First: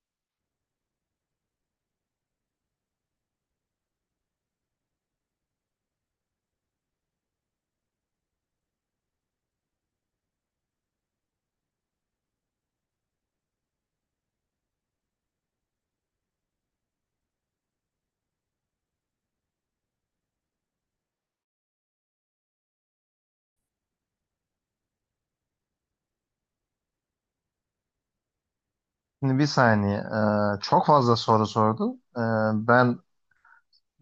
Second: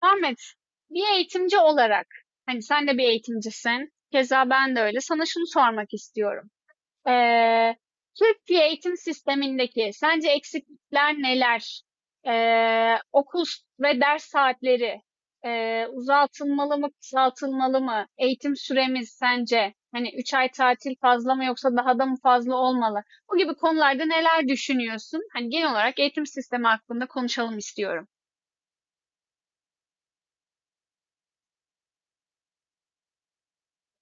Ahmet, bir eğitimci olarak, hani sen de bir eğitimcisin, keza ben de öyle. Sana şunu sormak istiyorum. Ee, Türkiye eğitim sistemindeki sence eksiklikler neler? Okul ve ders saatleri uzatılmalı mı, kısaltılmalı mı? Eğitim süremiz sence hani 3 ay tatil fazla mı yoksa daha da mı fazla olmalı? Bu gibi konularda neler düşünüyorsun? Hani genel olarak eğitim sistemi hakkında konuşalım istiyorum. Şimdi bir saniye. Çok fazla soru sordun. Ben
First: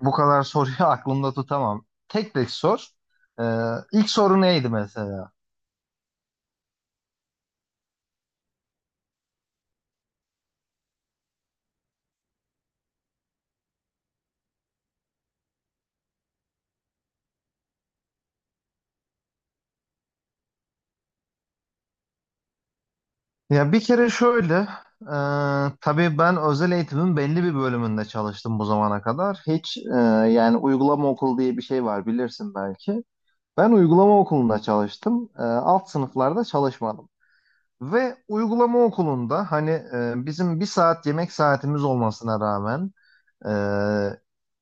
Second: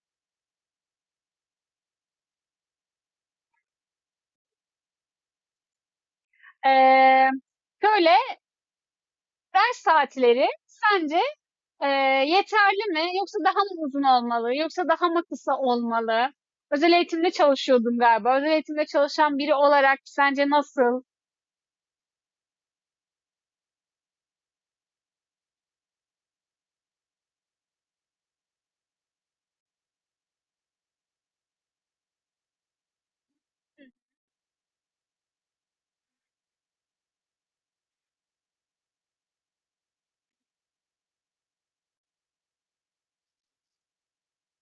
bu kadar soruyu aklımda tutamam. Tek tek sor. İlk soru neydi mesela? Ee, Şöyle, ders saatleri sence e, yeterli mi? Yoksa daha mı uzun olmalı? Yoksa daha mı kısa olmalı? Özel eğitimde çalışıyordum galiba. Özel eğitimde çalışan biri olarak sence nasıl? Ya bir kere şöyle. E, tabii ben özel eğitimin belli bir bölümünde çalıştım bu zamana kadar. Hiç yani uygulama okulu diye bir şey var bilirsin belki. Ben uygulama okulunda çalıştım. Alt sınıflarda çalışmadım. Ve uygulama okulunda hani bizim bir saat yemek saatimiz olmasına rağmen Ee,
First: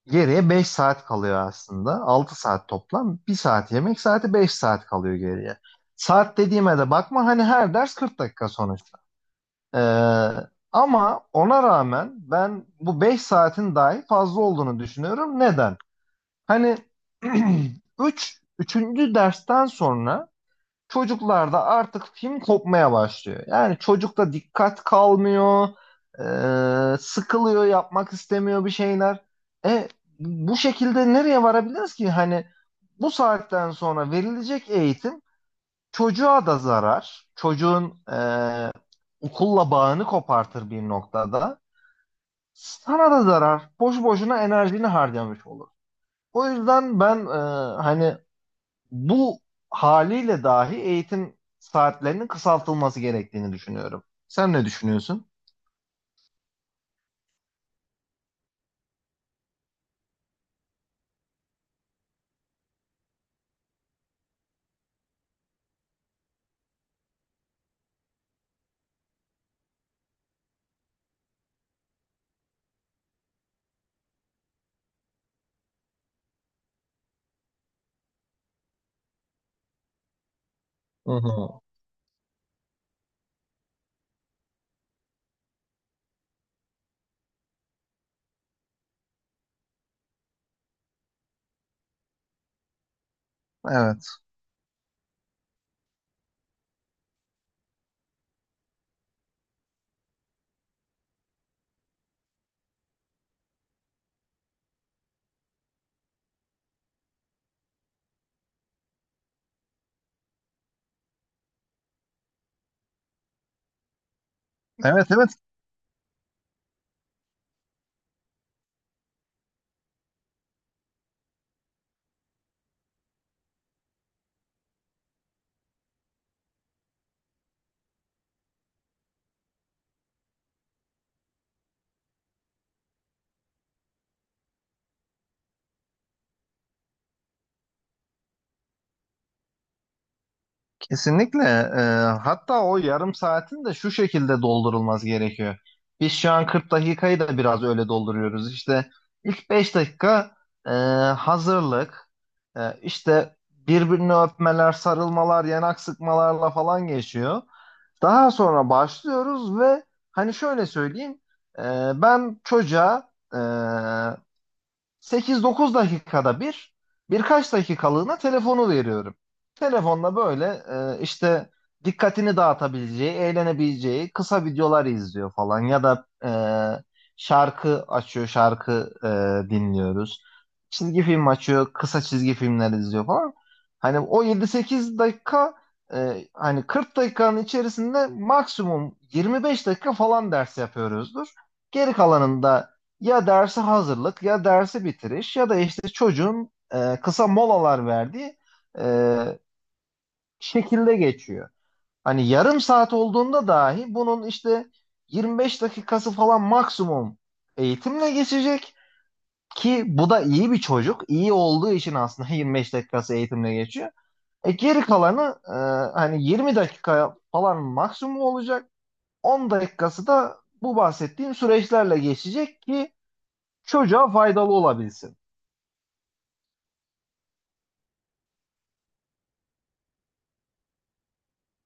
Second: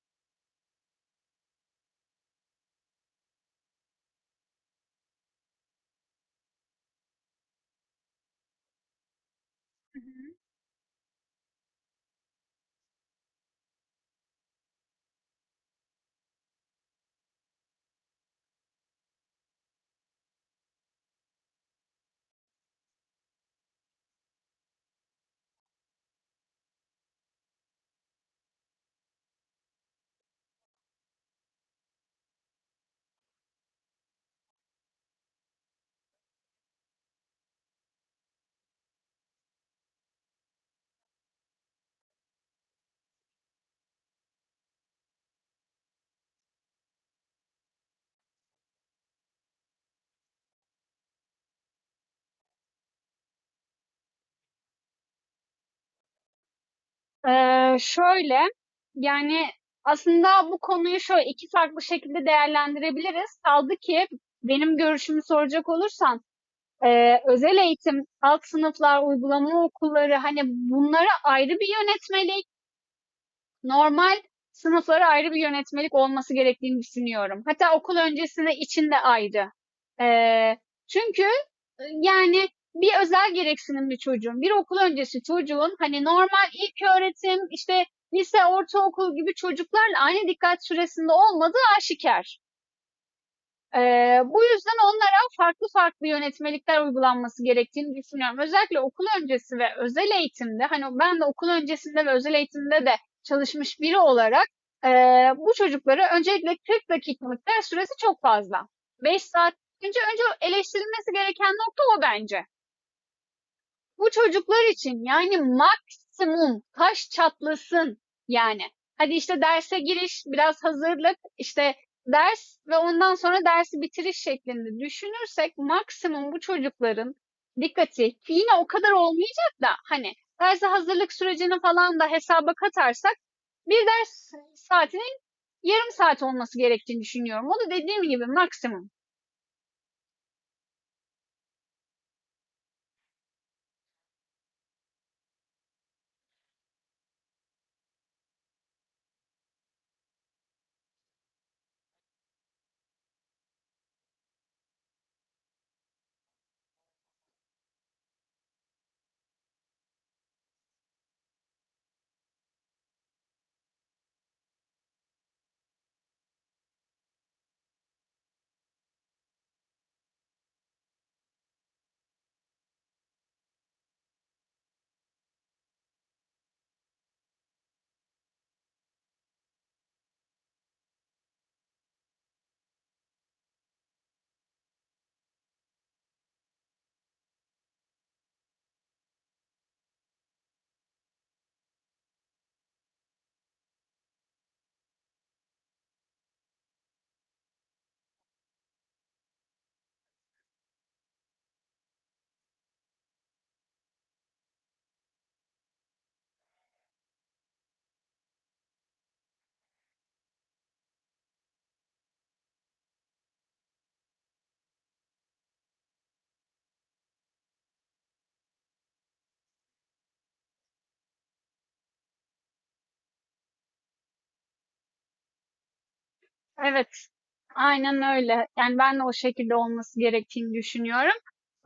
geriye 5 saat kalıyor aslında. Altı saat toplam. Bir saat yemek saati, 5 saat kalıyor geriye. Saat dediğime de bakma, hani her ders 40 dakika sonuçta. Ee, Hı Ama ona rağmen ben bu 5 saatin dahi fazla olduğunu düşünüyorum. Neden? Hani üçüncü dersten sonra çocuklarda artık film kopmaya başlıyor. Yani çocukta dikkat kalmıyor, sıkılıyor, yapmak istemiyor bir şeyler. E Bu şekilde nereye varabiliriz ki? Hani bu saatten sonra verilecek eğitim çocuğa da zarar, çocuğun okulla bağını kopartır bir noktada. Sana da zarar, boş boşuna enerjini harcamış olur. O yüzden ben, hani bu haliyle dahi eğitim saatlerinin kısaltılması gerektiğini düşünüyorum. Sen ne düşünüyorsun? hı. Şöyle, yani aslında bu konuyu şöyle iki farklı şekilde değerlendirebiliriz. Kaldı ki benim görüşümü soracak olursan özel eğitim, alt sınıflar, uygulama okulları hani bunlara ayrı bir yönetmeliği. Normal sınıflara ayrı bir yönetmelik olması gerektiğini düşünüyorum. Hatta okul öncesinde içinde ayrı. Ee, Hı çünkü hı. Yani bir özel gereksinimli çocuğun, bir okul öncesi çocuğun hani normal ilk öğretim, işte lise, ortaokul gibi çocuklarla aynı dikkat süresinde olmadığı aşikar. Evet. Bu yüzden onlara farklı farklı yönetmelikler uygulanması gerektiğini düşünüyorum. Özellikle okul öncesi ve özel eğitimde, hani ben de okul öncesinde ve özel eğitimde de çalışmış biri olarak bu çocuklara öncelikle 40 dakikalık ders süresi çok fazla. 5 saat. Önce, önce eleştirilmesi gereken nokta o bence. Bu çocuklar için Evet evet, yani maksimum kaş çatlasın yani. Hadi işte derse giriş, biraz hazırlık, işte ders ve ondan sonra dersi bitiriş şeklinde düşünürsek maksimum bu çocukların dikkati yine o kadar olmayacak da hani derse hazırlık sürecini falan da hesaba katarsak bir ders saatinin yarım saat olması gerektiğini düşünüyorum. O da dediğim gibi maksimum. kesinlikle. Hatta o yarım saatin de şu şekilde doldurulması gerekiyor. Biz şu an 40 dakikayı da biraz öyle dolduruyoruz. İşte ilk 5 dakika e, hazırlık, işte birbirini öpmeler, sarılmalar, yanak sıkmalarla falan geçiyor. Daha sonra başlıyoruz ve hani şöyle söyleyeyim, e, ben çocuğa, 8-9 dakikada bir, birkaç dakikalığına telefonu veriyorum. Telefonla böyle, işte dikkatini dağıtabileceği, eğlenebileceği kısa videolar izliyor falan ya da, şarkı açıyor, şarkı dinliyoruz. Çizgi film açıyor, kısa çizgi filmler izliyor falan. Hani o 7-8 dakika, hani 40 dakikanın içerisinde maksimum 25 dakika falan ders yapıyoruzdur. Geri kalanında ya derse hazırlık, ya dersi bitiriş, ya da işte çocuğun kısa molalar verdiği e, şekilde geçiyor. Hani yarım saat olduğunda dahi bunun işte 25 dakikası falan maksimum eğitimle geçecek ki bu da iyi bir çocuk. İyi olduğu için aslında 25 dakikası eğitimle geçiyor. Geri kalanı, hani 20 dakika falan maksimum olacak. 10 dakikası da bu bahsettiğim süreçlerle geçecek ki çocuğa faydalı olabilsin. Evet. Aynen öyle. Yani ben de o şekilde olması gerektiğini düşünüyorum.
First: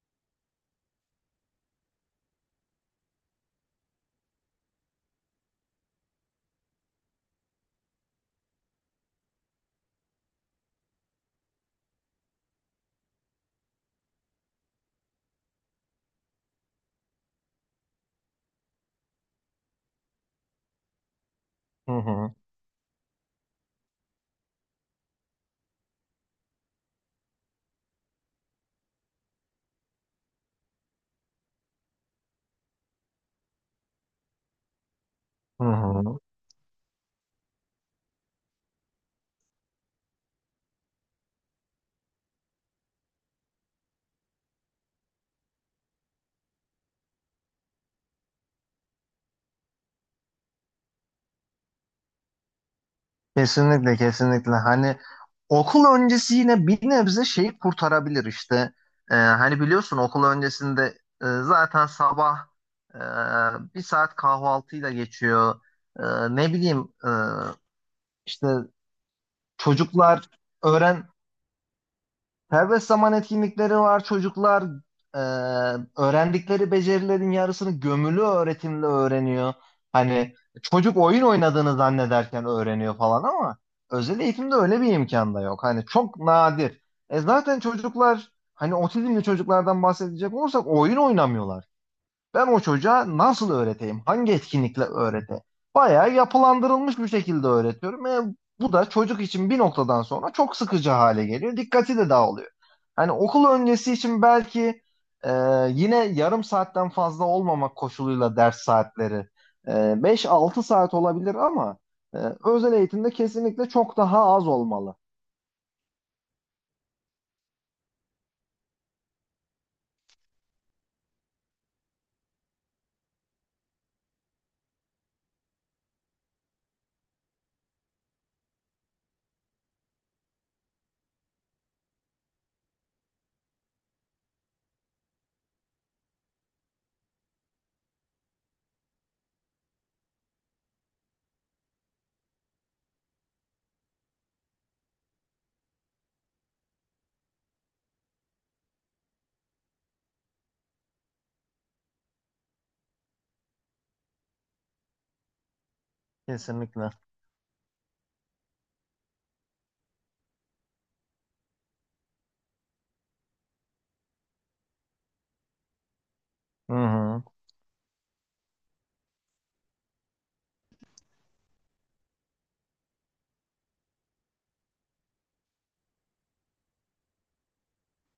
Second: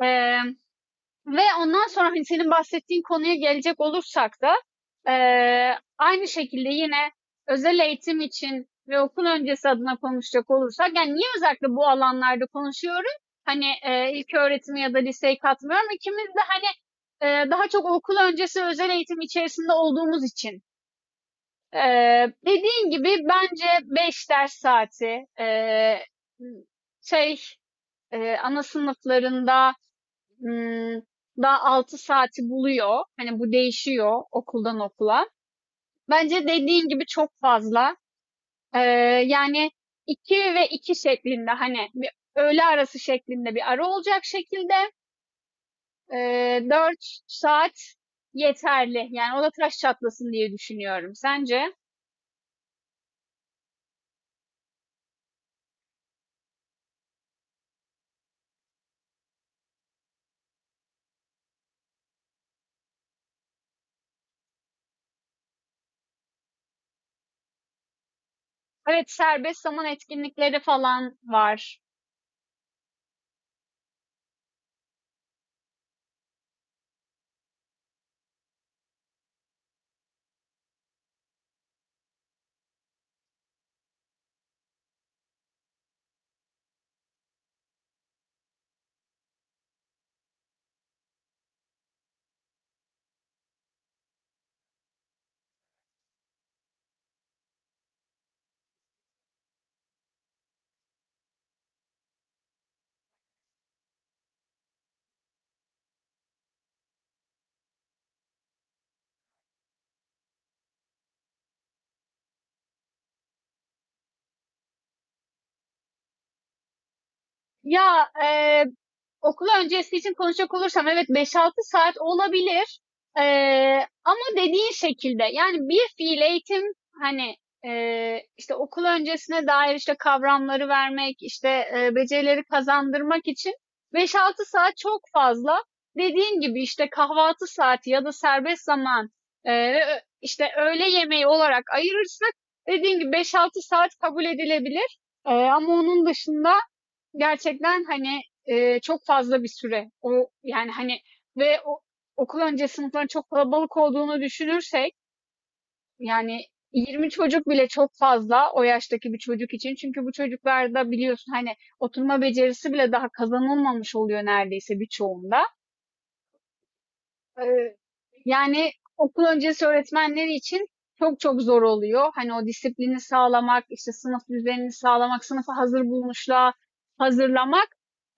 Eee, Ve ondan sonra hani senin bahsettiğin konuya gelecek olursak da aynı şekilde yine özel eğitim için ve okul öncesi adına konuşacak olursak yani niye özellikle bu alanlarda konuşuyorum? Hani ilk öğretimi ya da liseyi katmıyorum. İkimiz de daha çok okul öncesi özel eğitim içerisinde olduğumuz için. Hı hı, Dediğin gibi bence 5 ders saati şey ana sınıflarında Imm, daha 6 saati buluyor. Hani, bu değişiyor okuldan okula. hı hı. Bence dediğin gibi çok fazla. Eee, Yani 2 ve 2 şeklinde, hani, bir öğle arası şeklinde bir ara olacak şekilde, 4 saat yeterli. Yani o da taş çatlasın diye düşünüyorum. Sence? Kesinlikle, kesinlikle. Hani okul öncesi yine bir nebze şeyi kurtarabilir işte. Hani biliyorsun okul öncesinde, zaten sabah bir saat kahvaltıyla geçiyor. Ne bileyim, işte Evet, serbest zaman çocuklar etkinlikleri öğren falan var. serbest zaman etkinlikleri var. Çocuklar, e, öğrendikleri becerilerin yarısını gömülü öğretimle öğreniyor. Hani çocuk oyun oynadığını zannederken öğreniyor falan, ama özel eğitimde öyle bir imkan da yok. Hani çok nadir. Zaten çocuklar, hani otizmli çocuklardan bahsedecek olursak, oyun oynamıyorlar. Ben o çocuğa nasıl öğreteyim? Hangi etkinlikle öğreteyim? Bayağı yapılandırılmış bir şekilde öğretiyorum. Bu da çocuk için bir noktadan sonra çok sıkıcı hale geliyor. Dikkati de dağılıyor. Hani okul öncesi için belki, e, yine yarım saatten fazla olmamak koşuluyla ders saatleri e, 5-6 saat olabilir, ama e, özel eğitimde kesinlikle çok daha az olmalı. Ya, eee, okul öncesi için konuşacak olursam evet 5-6 saat olabilir. Ama dediğin şekilde yani bir fiil eğitim hani, işte okul öncesine dair işte kavramları vermek, işte, becerileri kazandırmak için 5-6 saat çok fazla. Dediğin gibi işte kahvaltı saati ya da serbest zaman, ve işte öğle yemeği olarak ayırırsak dediğin gibi 5-6 saat kabul edilebilir. Ama onun dışında gerçekten hani, çok fazla bir süre. O yani, hani ve o okul öncesi sınıfların çok kalabalık olduğunu düşünürsek, yani Kesinlikle. 20 çocuk bile çok fazla o yaştaki bir çocuk için. Çünkü bu çocuklarda biliyorsun, hani, oturma becerisi bile daha kazanılmamış oluyor neredeyse birçoğunda. Hı hı. Eee, Yani okul öncesi öğretmenleri için çok çok zor oluyor. Hani o disiplini sağlamak, işte sınıf düzenini sağlamak, sınıfa hazır bulmuşluğa hazırlamak.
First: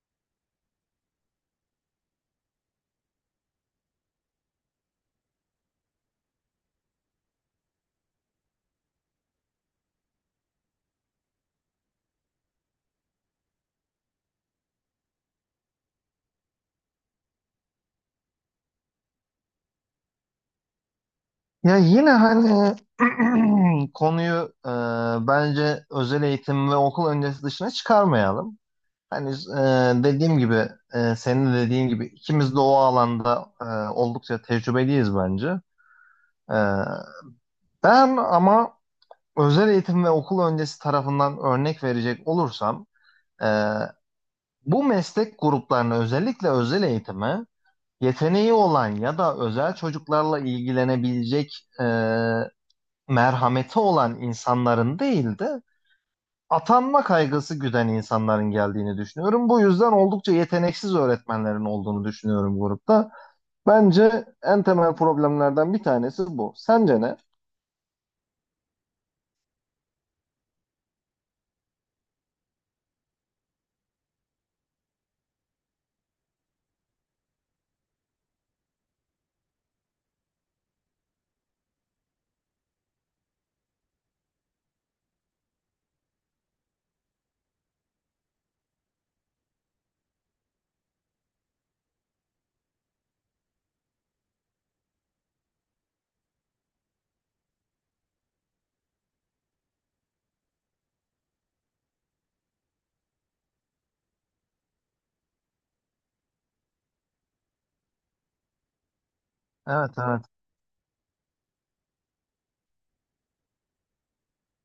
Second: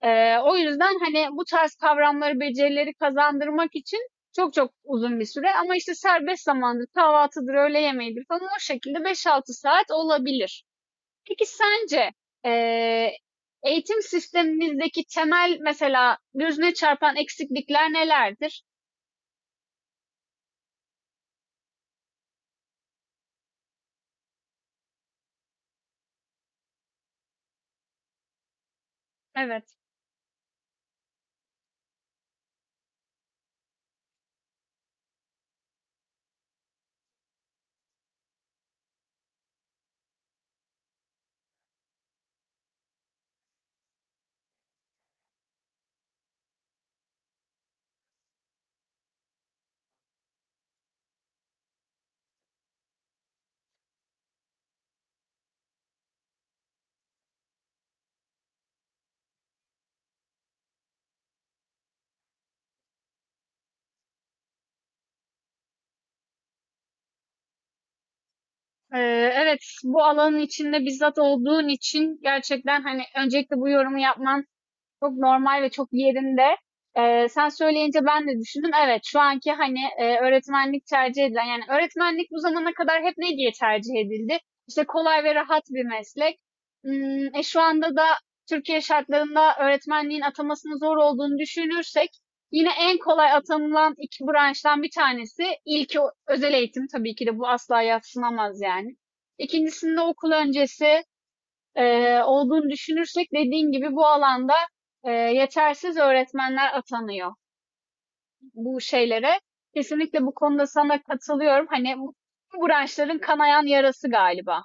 O yüzden hani bu tarz kavramları, becerileri kazandırmak için çok çok uzun bir süre. Ama işte serbest zamandır, kahvaltıdır, öğle yemeğidir falan o şekilde 5-6 saat olabilir. Peki sence eee, eğitim sistemimizdeki temel mesela gözüne çarpan eksiklikler nelerdir? Ya yine hani konuyu, bence özel eğitim ve okul öncesi dışına çıkarmayalım. Hani Evet. dediğim gibi, senin de dediğin gibi, ikimiz de o alanda oldukça tecrübeliyiz bence. E, Ben ama özel eğitim ve okul öncesi tarafından örnek verecek olursam, e, bu meslek gruplarına, özellikle özel eğitime, yeteneği olan ya da özel çocuklarla ilgilenebilecek, merhameti olan insanların değil de, atanma kaygısı güden insanların geldiğini düşünüyorum. Bu yüzden oldukça yeteneksiz öğretmenlerin olduğunu düşünüyorum grupta. Bence en temel problemlerden bir tanesi bu. Sence ne? Evet, bu alanın içinde bizzat olduğun için gerçekten, hani, öncelikle bu yorumu yapman çok normal ve çok yerinde. Sen söyleyince ben de düşündüm. Evet, şu anki hani öğretmenlik tercih edilen, yani öğretmenlik bu zamana kadar hep ne diye tercih edildi? İşte kolay ve rahat bir meslek. Şu anda da Türkiye şartlarında öğretmenliğin atamasının zor olduğunu düşünürsek, yine en kolay atanılan iki branştan bir tanesi ilki özel eğitim tabii ki de bu asla yadsınamaz yani. İkincisinde okul öncesi e, olduğunu düşünürsek dediğin gibi bu alanda yetersiz öğretmenler atanıyor bu şeylere. Evet Kesinlikle evet. bu konuda sana katılıyorum. Hani bu branşların kanayan yarası galiba.